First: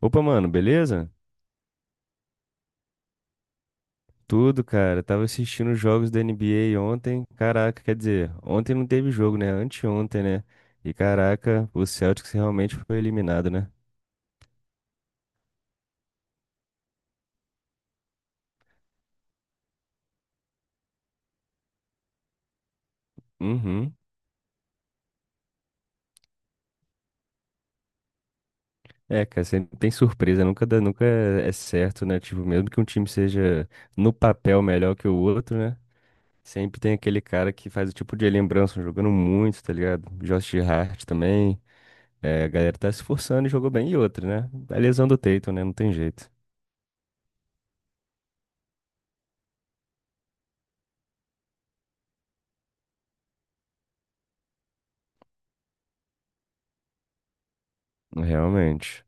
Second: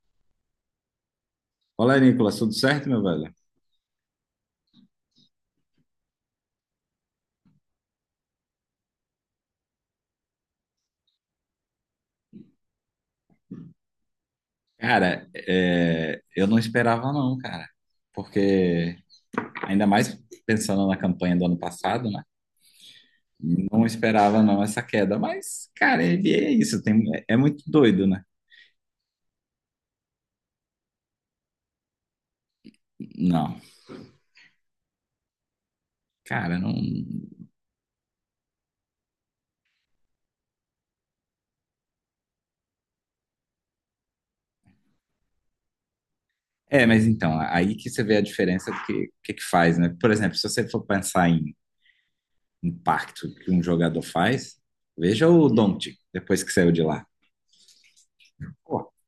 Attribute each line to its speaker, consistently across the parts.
Speaker 1: Opa, mano, beleza?
Speaker 2: Olá, Nicolas, tudo certo, meu velho?
Speaker 1: Tudo, cara. Tava assistindo os jogos da NBA ontem. Caraca, quer dizer, ontem não teve jogo, né? Anteontem, né? E caraca, o Celtics realmente foi eliminado, né?
Speaker 2: Cara, é, eu não esperava não, cara, porque ainda mais pensando na campanha do ano passado, né? Não
Speaker 1: Uhum.
Speaker 2: esperava não essa queda, mas, cara, NBA é isso, tem, é muito doido, né?
Speaker 1: É, cara, sempre tem surpresa, nunca dá, nunca é certo, né? Tipo, mesmo que um time
Speaker 2: Não,
Speaker 1: seja no papel melhor que o outro, né?
Speaker 2: cara, não.
Speaker 1: Sempre tem aquele cara que faz o tipo de lembrança, jogando muito, tá ligado? Josh Hart também. É, a galera tá se esforçando e jogou bem. E outra, né? A lesão do Tatum, né? Não tem jeito.
Speaker 2: É, mas então, aí que você vê a diferença do que, que faz, né? Por exemplo, se você for pensar em impacto que um jogador faz, veja o Doncic, depois que saiu de lá. Pô,
Speaker 1: Realmente.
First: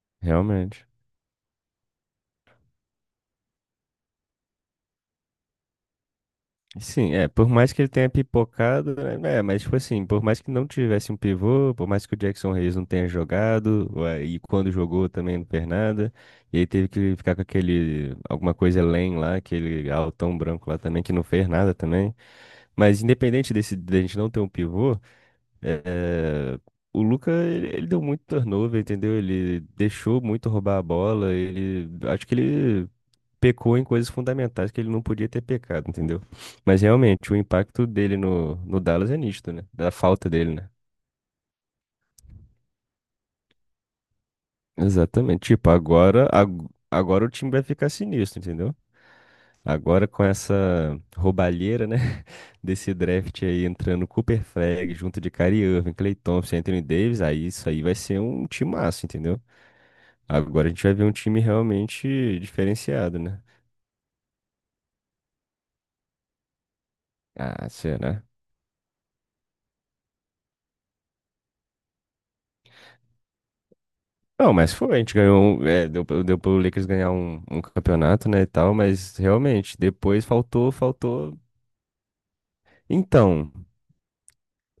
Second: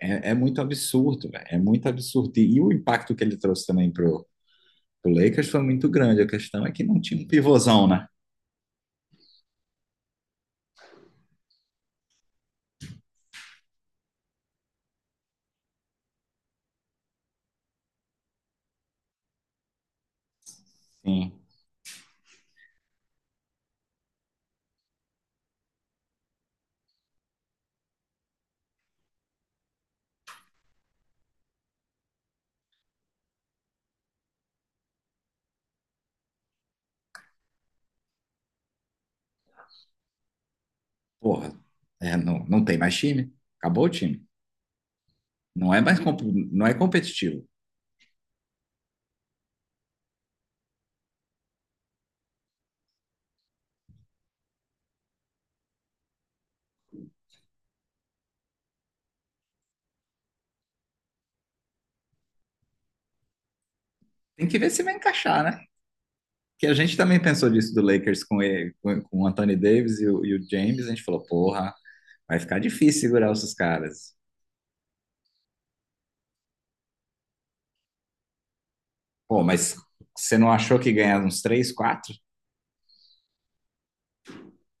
Speaker 2: é, é muito
Speaker 1: Realmente.
Speaker 2: absurdo, velho. É muito absurdo. E o impacto que ele trouxe também pro, pro Lakers foi muito grande. A questão é que não
Speaker 1: Sim,
Speaker 2: tinha um
Speaker 1: é, por mais que
Speaker 2: pivôzão,
Speaker 1: ele
Speaker 2: né?
Speaker 1: tenha pipocado, né, é, mas tipo assim, por mais que não tivesse um pivô, por mais que o Jackson Reyes não tenha jogado, ué, e quando jogou também não fez nada, e aí teve que ficar com aquele, alguma coisa além lá, aquele altão branco lá também, que não
Speaker 2: Sim.
Speaker 1: fez nada também. Mas independente desse, da gente não ter um pivô, é, o Luka, ele deu muito turnover, entendeu? Ele deixou muito roubar a bola, ele, acho que ele pecou em coisas fundamentais que ele não podia ter pecado, entendeu? Mas realmente, o impacto dele no Dallas é nítido, né? Da falta dele, né?
Speaker 2: Porra, é, não, não tem mais time. Acabou o time.
Speaker 1: Exatamente. Tipo,
Speaker 2: Não é mais comp-
Speaker 1: agora,
Speaker 2: não é
Speaker 1: agora o
Speaker 2: competitivo.
Speaker 1: time vai ficar sinistro, entendeu? Agora com essa roubalheira, né? Desse draft aí entrando Cooper Flag junto de Kyrie Irving, Klay Thompson, Anthony Davis, aí isso aí vai ser um timaço, entendeu? Agora a gente vai ver um time realmente diferenciado, né?
Speaker 2: Tem que ver se vai encaixar, né? Que a gente também pensou
Speaker 1: Ah,
Speaker 2: disso do
Speaker 1: será?
Speaker 2: Lakers com, ele, com o Anthony Davis e o James. A gente falou, porra, vai ficar difícil segurar esses caras.
Speaker 1: Não, mas foi, a gente ganhou, é, deu, deu pro Lakers ganhar um, um campeonato, né, e tal, mas
Speaker 2: Pô, mas
Speaker 1: realmente, depois
Speaker 2: você não
Speaker 1: faltou,
Speaker 2: achou que ganhar
Speaker 1: faltou.
Speaker 2: uns três, quatro?
Speaker 1: Então,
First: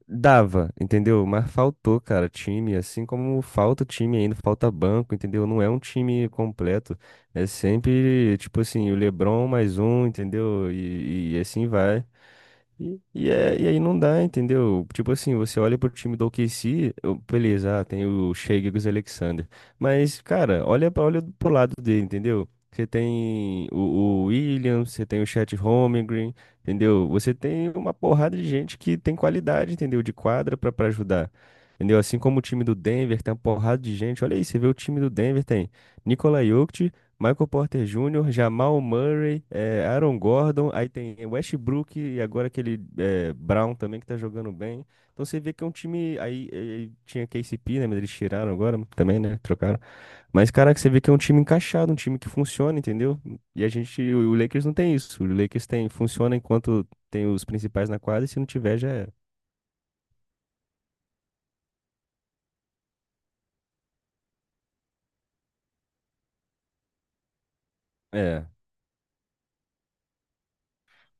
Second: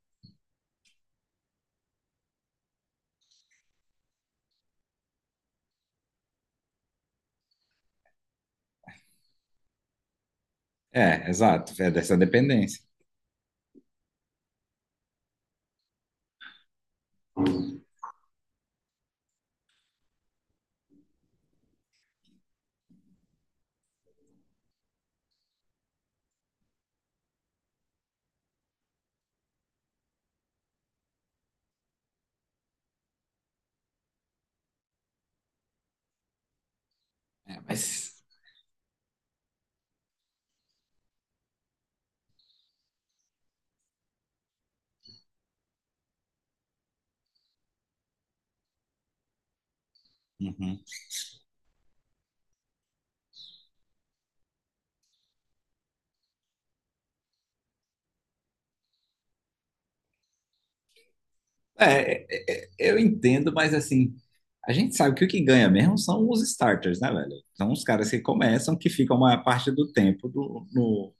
Speaker 1: dava, entendeu? Mas faltou, cara, time, assim como falta time ainda, falta banco, entendeu? Não é um time completo, é sempre, tipo assim, o LeBron mais um, entendeu?
Speaker 2: É,
Speaker 1: E assim
Speaker 2: exato. É
Speaker 1: vai.
Speaker 2: dessa dependência.
Speaker 1: E aí não dá, entendeu? Tipo assim, você olha pro time do OKC, beleza, ah, tem o Shea Gilgeous Alexander. Mas, cara, olha, olha pro lado dele, entendeu? Você tem o Williams, você tem o Chet Holmgren, entendeu? Você tem uma porrada de gente que tem qualidade, entendeu? De quadra pra ajudar. Entendeu? Assim como o time do Denver tem uma porrada de gente. Olha aí, você vê o time do Denver, tem Nikola Jokic, Michael
Speaker 2: É, mas.
Speaker 1: Porter Júnior, Jamal Murray, Aaron Gordon, aí tem Westbrook e agora aquele Brown também que tá jogando bem. Então você vê que é um time. Aí tinha KCP, né? Mas eles tiraram agora também, né? Trocaram. Mas, caraca,
Speaker 2: Uhum.
Speaker 1: você vê que é um time encaixado, um time que funciona, entendeu? E a gente. O Lakers não tem isso. O Lakers tem, funciona enquanto tem os principais na quadra e se não tiver já é.
Speaker 2: É, é, eu entendo, mas assim, a gente sabe que o que ganha mesmo são os starters, né, velho? São os caras que
Speaker 1: É,
Speaker 2: começam, que ficam a maior parte do tempo no,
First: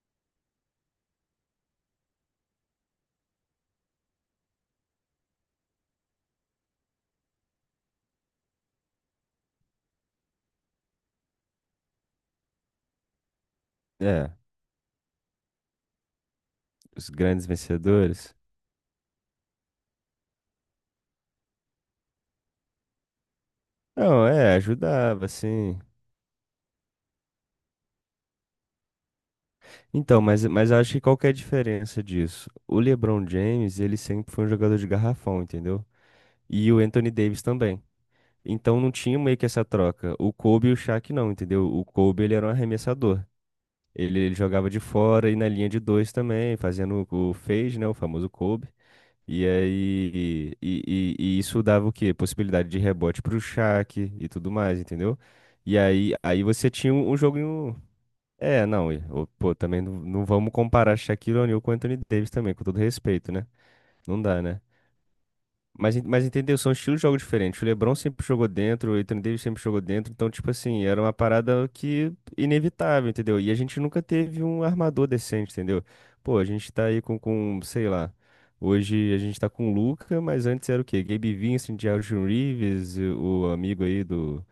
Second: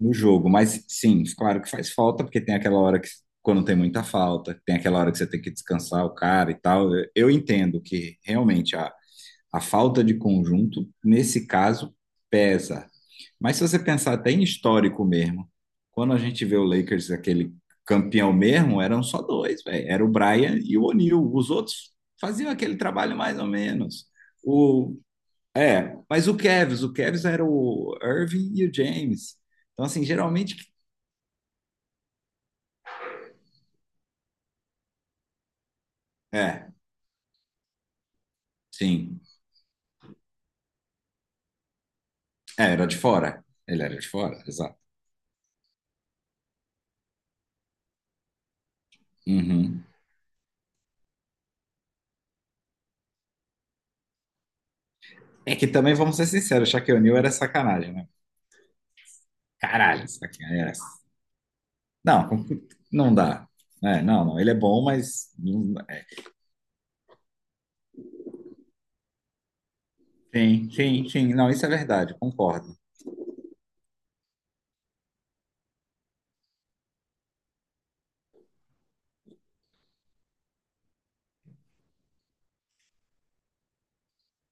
Speaker 2: no jogo. Mas sim, claro que faz falta, porque tem aquela hora que, quando tem muita falta, tem aquela hora que você tem que descansar o cara e tal. Eu entendo que realmente a falta de conjunto, nesse caso, pesa. Mas se você pensar
Speaker 1: é.
Speaker 2: até em histórico mesmo, quando a gente vê o
Speaker 1: Os
Speaker 2: Lakers,
Speaker 1: grandes
Speaker 2: aquele campeão
Speaker 1: vencedores.
Speaker 2: mesmo, eram só dois, velho. Era o Bryant e o O'Neal. Os outros faziam aquele trabalho mais ou menos.
Speaker 1: Não, é,
Speaker 2: O,
Speaker 1: ajudava, assim.
Speaker 2: é, mas o Cavs era o Irving e o James. Então, assim,
Speaker 1: Então,
Speaker 2: geralmente...
Speaker 1: mas eu acho que qual que é a diferença disso? O LeBron James, ele sempre foi um jogador de garrafão, entendeu? E
Speaker 2: É,
Speaker 1: o Anthony Davis também. Então não tinha
Speaker 2: sim.
Speaker 1: meio que essa troca. O Kobe e o Shaq não, entendeu? O Kobe, ele era um
Speaker 2: É, era de
Speaker 1: arremessador.
Speaker 2: fora. Ele era de
Speaker 1: Ele
Speaker 2: fora,
Speaker 1: jogava
Speaker 2: exato.
Speaker 1: de fora e na linha de dois também, fazendo o fade, né? O famoso Kobe. E
Speaker 2: Uhum.
Speaker 1: aí, e isso dava o quê? Possibilidade de rebote pro Shaq e tudo mais, entendeu?
Speaker 2: É que
Speaker 1: E
Speaker 2: também,
Speaker 1: aí,
Speaker 2: vamos ser
Speaker 1: aí
Speaker 2: sinceros,
Speaker 1: você tinha
Speaker 2: Shaquille
Speaker 1: um
Speaker 2: O'Neal
Speaker 1: um
Speaker 2: era
Speaker 1: jogo,
Speaker 2: sacanagem, né?
Speaker 1: é, não, e, ô, pô, também não,
Speaker 2: Caralho,
Speaker 1: não vamos
Speaker 2: sacanagem.
Speaker 1: comparar Shaquille O'Neal com Anthony
Speaker 2: Não,
Speaker 1: Davis também, com todo
Speaker 2: não
Speaker 1: respeito, né?
Speaker 2: dá. É,
Speaker 1: Não
Speaker 2: não, não,
Speaker 1: dá,
Speaker 2: ele é
Speaker 1: né?
Speaker 2: bom, mas
Speaker 1: Mas, mas entendeu? São estilos de jogo diferentes. O LeBron sempre jogou dentro, o Anthony Davis sempre jogou dentro, então, tipo
Speaker 2: sim,
Speaker 1: assim, era
Speaker 2: sim,
Speaker 1: uma
Speaker 2: sim. Não, isso é
Speaker 1: parada que
Speaker 2: verdade, concordo.
Speaker 1: inevitável, entendeu? E a gente nunca teve um armador decente, entendeu? Pô, a gente tá aí com, sei lá, hoje a gente tá com o Luka, mas antes era o quê? Gabe Vincent, Jaron Reeves, e o amigo aí do.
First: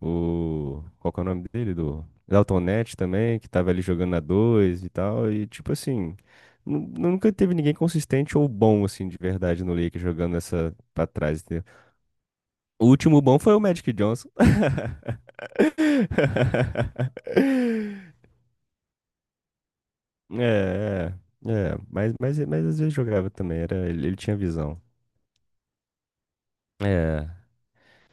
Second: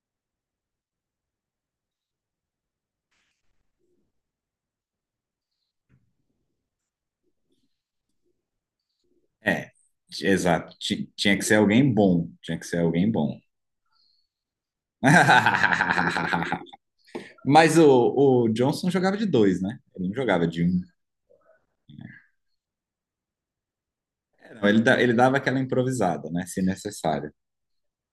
Speaker 1: O. Qual que é o nome dele? Do. Dalton Neto também, que tava ali jogando a dois e tal. E tipo assim. Nunca teve ninguém consistente ou bom, assim, de verdade
Speaker 2: É,
Speaker 1: no Lakers jogando essa
Speaker 2: exato.
Speaker 1: pra
Speaker 2: Tinha
Speaker 1: trás.
Speaker 2: que ser
Speaker 1: Entendeu?
Speaker 2: alguém bom. Tinha que ser
Speaker 1: O
Speaker 2: alguém
Speaker 1: último
Speaker 2: bom.
Speaker 1: bom foi o Magic Johnson.
Speaker 2: Mas o Johnson jogava de dois, né? Ele não
Speaker 1: É,
Speaker 2: jogava de um.
Speaker 1: é, é. Mas às vezes jogava também. Era, ele tinha
Speaker 2: Não,
Speaker 1: visão.
Speaker 2: ele, ele dava aquela improvisada, né? Se
Speaker 1: É.
Speaker 2: necessário.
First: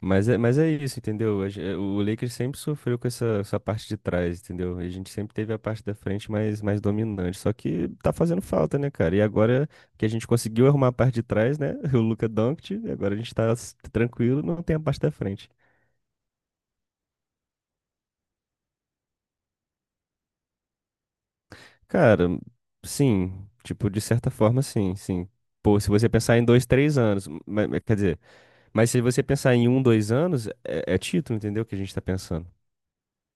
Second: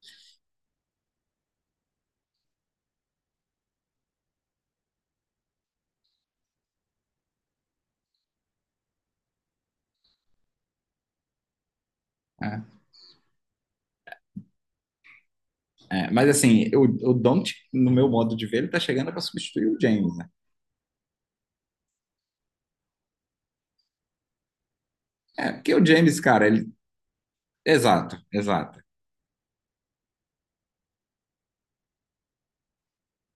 Speaker 1: Mas é, mas é isso, entendeu? O Lakers sempre sofreu com essa, essa parte de trás, entendeu? A gente sempre teve a parte da frente mais, mais dominante. Só que tá fazendo falta, né, cara? E agora que a gente conseguiu arrumar a parte de trás, né? O Luka
Speaker 2: É,
Speaker 1: Doncic, e agora a gente tá tranquilo, não tem a parte da frente.
Speaker 2: é. Mas assim, o Doncic, no meu modo de ver, ele tá chegando para substituir o James, né?
Speaker 1: Cara, sim, tipo, de certa forma, sim, sim.
Speaker 2: É, porque
Speaker 1: Pô,
Speaker 2: o
Speaker 1: se você
Speaker 2: James,
Speaker 1: pensar em
Speaker 2: cara,
Speaker 1: dois,
Speaker 2: ele.
Speaker 1: três anos, quer
Speaker 2: Exato,
Speaker 1: dizer,
Speaker 2: exato.
Speaker 1: mas se você pensar em um, dois anos, é, é título, entendeu? Que a gente tá pensando.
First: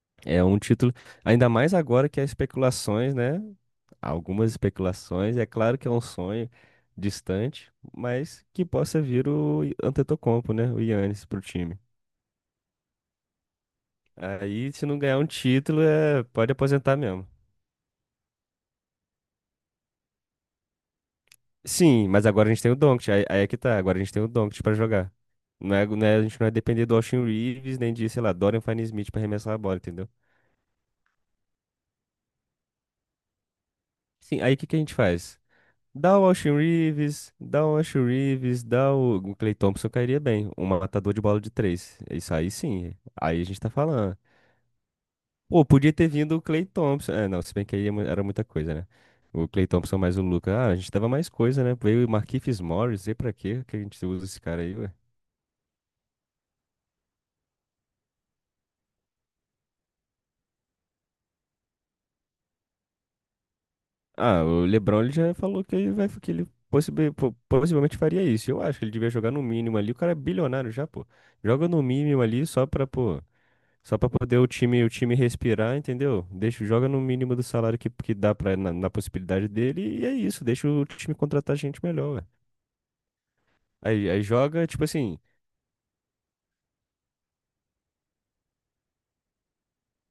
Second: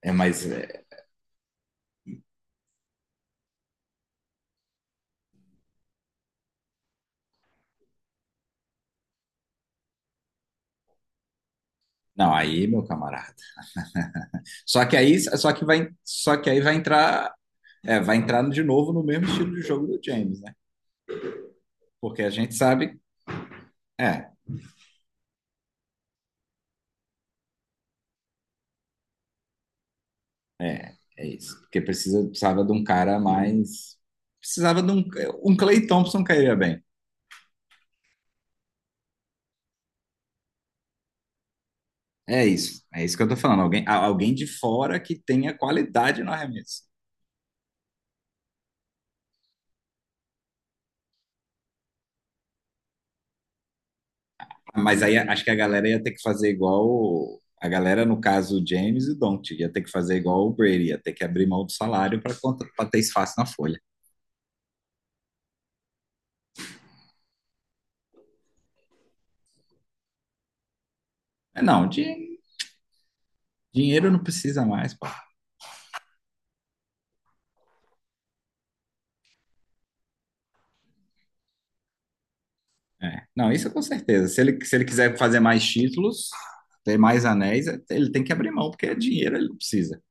Speaker 2: É,
Speaker 1: É
Speaker 2: mas,
Speaker 1: um
Speaker 2: é,
Speaker 1: título, ainda mais agora que há especulações, né? Há algumas especulações, é claro que é um sonho distante, mas que possa vir o Antetokounmpo, né? O Giannis pro time.
Speaker 2: não, aí, meu camarada.
Speaker 1: Aí,
Speaker 2: Só
Speaker 1: se
Speaker 2: que
Speaker 1: não ganhar
Speaker 2: aí,
Speaker 1: um
Speaker 2: só que
Speaker 1: título,
Speaker 2: vai,
Speaker 1: é...
Speaker 2: só que
Speaker 1: pode
Speaker 2: aí vai
Speaker 1: aposentar mesmo.
Speaker 2: entrar é, vai entrar de novo no mesmo estilo de jogo do James, né?
Speaker 1: Sim,
Speaker 2: Porque
Speaker 1: mas
Speaker 2: a
Speaker 1: agora a
Speaker 2: gente
Speaker 1: gente tem o
Speaker 2: sabe,
Speaker 1: Doncic, aí, aí é que tá, agora a gente tem o
Speaker 2: é,
Speaker 1: Doncic pra jogar. A gente não é depender do Austin Reeves, nem de, sei lá, Dorian Finney-Smith pra arremessar a bola, entendeu?
Speaker 2: é, é isso. Porque precisa, precisava de um cara mais.
Speaker 1: Sim, aí o que que a
Speaker 2: Precisava de
Speaker 1: gente
Speaker 2: um.
Speaker 1: faz?
Speaker 2: Um Clay
Speaker 1: Dá
Speaker 2: Thompson
Speaker 1: o Austin
Speaker 2: cairia bem.
Speaker 1: Reeves, dá o Austin Reeves, dá o Klay Thompson cairia bem. Um matador de bola de três. Isso aí sim.
Speaker 2: É isso que eu tô
Speaker 1: Aí a gente
Speaker 2: falando.
Speaker 1: tá
Speaker 2: Alguém,
Speaker 1: falando.
Speaker 2: alguém de fora que tenha
Speaker 1: Pô, podia ter
Speaker 2: qualidade no
Speaker 1: vindo o Klay
Speaker 2: arremesso.
Speaker 1: Thompson. É, não, se bem que aí é era muita coisa, né? O Klay Thompson mais o Luka. Ah, a gente tava mais coisa, né? Veio o Markieff Morris. E pra quê que a gente usa esse cara aí, ué?
Speaker 2: Mas aí acho que a galera ia ter que fazer igual. A galera, no caso, o James e o Doncic, ia ter que fazer igual o Brady, ia ter que abrir mão do salário para ter espaço na folha.
Speaker 1: Ah, o LeBron ele já falou que ele vai, que ele possivelmente faria isso. Eu acho que ele devia jogar no mínimo ali. O cara é bilionário já, pô.
Speaker 2: Mas
Speaker 1: Joga no
Speaker 2: Não,
Speaker 1: mínimo
Speaker 2: din-
Speaker 1: ali só pra, pô. Só pra
Speaker 2: Dinheiro não
Speaker 1: poder
Speaker 2: precisa
Speaker 1: o
Speaker 2: mais, pô.
Speaker 1: time respirar, entendeu? Deixa, joga no mínimo do salário que dá pra, na, na possibilidade dele e é isso. Deixa o time contratar gente melhor, ué.
Speaker 2: É. Não, isso com
Speaker 1: Aí, aí
Speaker 2: certeza. Se ele,
Speaker 1: joga,
Speaker 2: se
Speaker 1: tipo
Speaker 2: ele quiser
Speaker 1: assim,
Speaker 2: fazer mais títulos, ter mais anéis, ele tem que abrir mão, porque é dinheiro, ele não precisa.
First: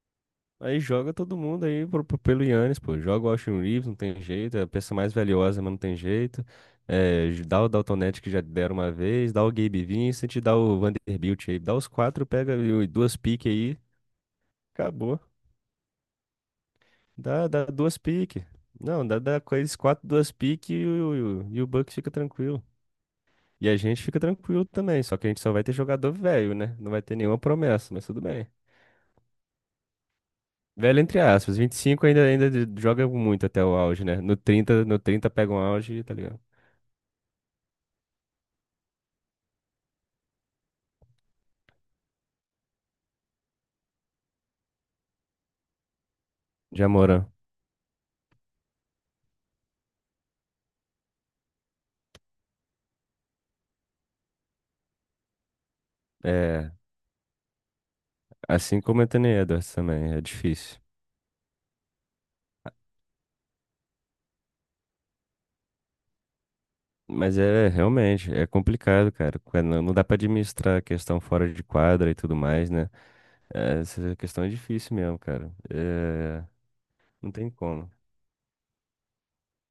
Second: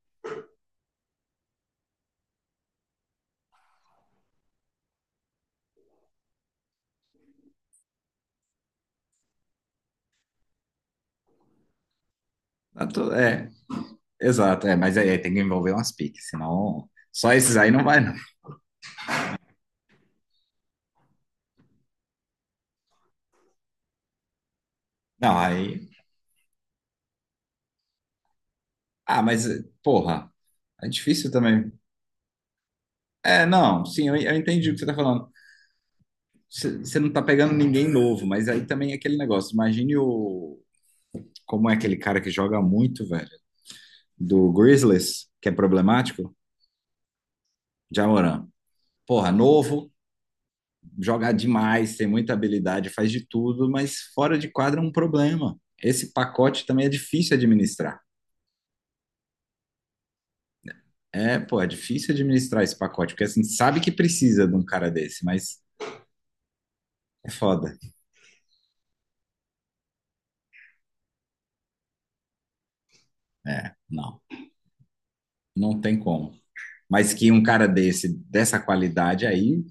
Speaker 1: aí joga todo mundo aí pro, pelo Yannis, pô. Joga o Austin Reeves, não tem jeito. É a peça mais valiosa, mas não tem jeito. É, dá o Dalton Knecht que já deram uma vez, dá o Gabe Vincent, dá o Vanderbilt aí. Dá os quatro, pega e duas
Speaker 2: É,
Speaker 1: piques aí,
Speaker 2: exato, é, mas aí
Speaker 1: acabou.
Speaker 2: tem que envolver umas piques, senão só
Speaker 1: Dá,
Speaker 2: esses
Speaker 1: dá
Speaker 2: aí não
Speaker 1: duas
Speaker 2: vai, não.
Speaker 1: piques. Não, dá, dá com quase quatro, duas piques e, o, e o Bucks fica tranquilo. E a gente fica tranquilo também, só que a
Speaker 2: Não,
Speaker 1: gente só vai ter
Speaker 2: aí.
Speaker 1: jogador velho, né? Não vai ter nenhuma promessa, mas tudo bem.
Speaker 2: Ah, mas, porra, é
Speaker 1: Velho entre
Speaker 2: difícil
Speaker 1: aspas,
Speaker 2: também.
Speaker 1: 25 ainda, joga
Speaker 2: É,
Speaker 1: muito até o
Speaker 2: não,
Speaker 1: auge,
Speaker 2: sim, eu,
Speaker 1: né?
Speaker 2: eu entendi o que você tá
Speaker 1: No
Speaker 2: falando.
Speaker 1: trinta pega um auge, tá ligado?
Speaker 2: Você não tá pegando ninguém novo, mas aí também é aquele negócio. Imagine o. Como é aquele cara que joga muito, velho, do Grizzlies, que é problemático?
Speaker 1: Já Moran.
Speaker 2: Jamoran. Porra, novo, joga demais, tem muita habilidade, faz de tudo, mas fora de quadra é um problema. Esse pacote
Speaker 1: É,
Speaker 2: também é difícil administrar.
Speaker 1: assim como o Anthony Edwards também, é difícil.
Speaker 2: É, pô, é difícil administrar esse pacote, porque assim, sabe que precisa de um cara desse, mas é
Speaker 1: Mas é
Speaker 2: foda.
Speaker 1: realmente, é complicado, cara. Quando não dá pra administrar a questão fora de quadra e tudo mais, né?
Speaker 2: É,
Speaker 1: É, essa
Speaker 2: não,
Speaker 1: questão é difícil mesmo, cara.
Speaker 2: não tem como.
Speaker 1: É,
Speaker 2: Mas que
Speaker 1: não
Speaker 2: um
Speaker 1: tem
Speaker 2: cara
Speaker 1: como.
Speaker 2: desse, dessa qualidade aí,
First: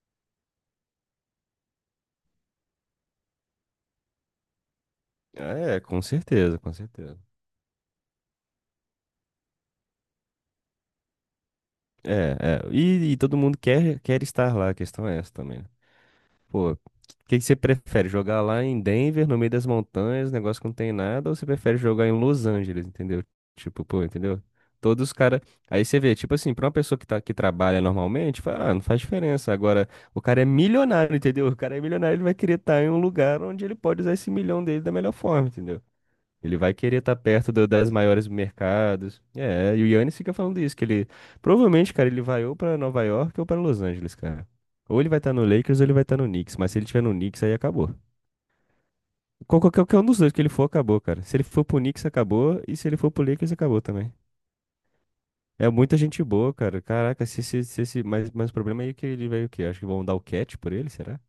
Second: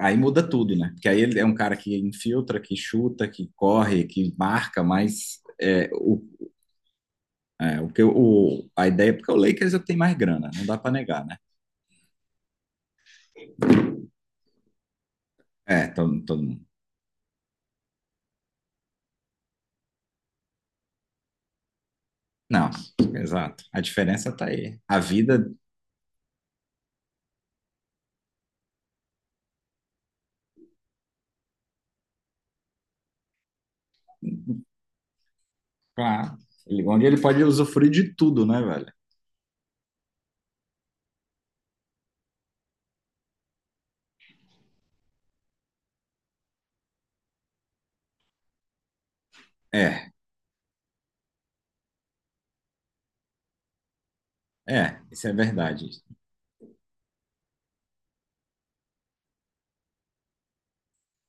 Speaker 2: aí muda tudo, né? Porque aí ele é um cara que infiltra, que chuta, que corre, que marca, mas
Speaker 1: É,
Speaker 2: é,
Speaker 1: com
Speaker 2: o,
Speaker 1: certeza, com certeza.
Speaker 2: é, o o, a ideia, porque o Lakers eu tenho mais grana, não dá pra negar, né?
Speaker 1: É, é. E todo mundo quer, quer estar lá, a questão é essa também, né?
Speaker 2: É, todo, todo mundo.
Speaker 1: Pô, o que que você prefere? Jogar lá em Denver, no meio das montanhas, negócio que não tem nada, ou você prefere jogar em Los
Speaker 2: Não,
Speaker 1: Angeles, entendeu?
Speaker 2: exato. A
Speaker 1: Tipo, pô,
Speaker 2: diferença
Speaker 1: entendeu?
Speaker 2: tá aí. A
Speaker 1: Todos os caras.
Speaker 2: vida,
Speaker 1: Aí você vê, tipo assim, pra uma pessoa que, tá, que trabalha normalmente, fala, ah, não faz diferença. Agora, o cara é milionário, entendeu? O cara é milionário, ele vai querer estar em um lugar onde ele pode usar esse milhão dele da melhor forma, entendeu?
Speaker 2: pá,
Speaker 1: Ele vai querer
Speaker 2: onde
Speaker 1: estar
Speaker 2: ele pode
Speaker 1: perto das
Speaker 2: usufruir de
Speaker 1: maiores
Speaker 2: tudo, né, velho?
Speaker 1: mercados. É, e o Yannis fica falando isso, que ele provavelmente, cara, ele vai ou pra Nova York ou pra Los Angeles, cara. Ou ele vai estar no Lakers ou ele vai estar no Knicks, mas se ele tiver no Knicks aí acabou. Qualquer um
Speaker 2: É,
Speaker 1: dos dois que ele for acabou, cara. Se ele for pro Knicks acabou e se ele for pro Lakers acabou também.
Speaker 2: é, isso é
Speaker 1: É
Speaker 2: verdade.
Speaker 1: muita gente boa, cara. Caraca, mas o problema é que ele vai o quê? Acho que vão dar o cat por ele, será?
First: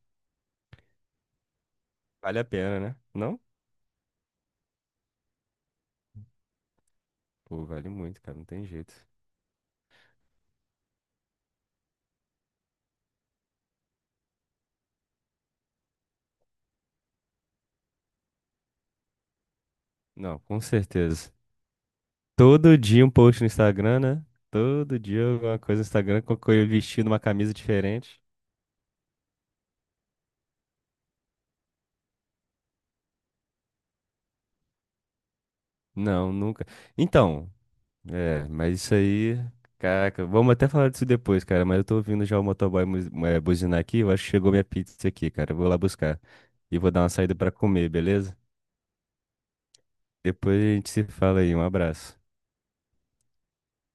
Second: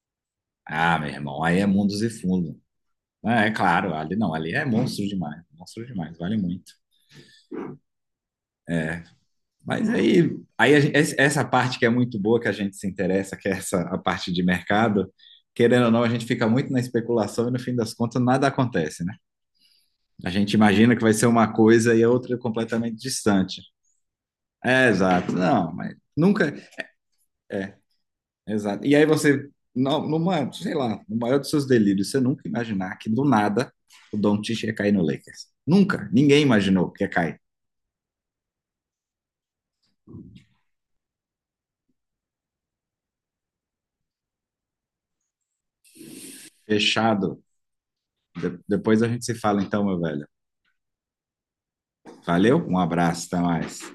Speaker 2: Ah, meu irmão, aí é mundos e
Speaker 1: Vale a
Speaker 2: fundo.
Speaker 1: pena, né? Não?
Speaker 2: Ah, é, claro, ali não, ali é monstro demais, vale muito.
Speaker 1: Pô, vale muito, cara, não tem jeito.
Speaker 2: Mas aí, aí a essa parte que é muito boa, que a gente se interessa, que é essa a parte de mercado, querendo ou não, a gente fica muito na especulação e no fim das contas nada acontece, né? A
Speaker 1: Não,
Speaker 2: gente
Speaker 1: com
Speaker 2: imagina que vai ser
Speaker 1: certeza.
Speaker 2: uma coisa e a outra é
Speaker 1: Todo
Speaker 2: completamente
Speaker 1: dia um post no
Speaker 2: distante.
Speaker 1: Instagram, né?
Speaker 2: É,
Speaker 1: Todo dia
Speaker 2: exato.
Speaker 1: alguma
Speaker 2: Não,
Speaker 1: coisa no
Speaker 2: mas
Speaker 1: Instagram com
Speaker 2: nunca,
Speaker 1: eu vestindo uma camisa diferente.
Speaker 2: exato. E aí você, numa, sei lá, no maior dos seus delírios, você nunca imaginar que do nada o Doncic ia cair no Lakers. Nunca.
Speaker 1: Não,
Speaker 2: Ninguém
Speaker 1: nunca.
Speaker 2: imaginou que ia cair.
Speaker 1: Então, é, mas isso aí. Caraca, vamos até falar disso depois, cara. Mas eu tô ouvindo já o motoboy é, buzinar aqui. Eu acho que chegou minha pizza aqui, cara. Eu vou lá buscar. E vou dar uma saída
Speaker 2: Fechado.
Speaker 1: pra comer, beleza?
Speaker 2: Depois a gente se fala então, meu velho.
Speaker 1: Depois a gente se fala aí. Um abraço.
Speaker 2: Valeu, um abraço, até mais.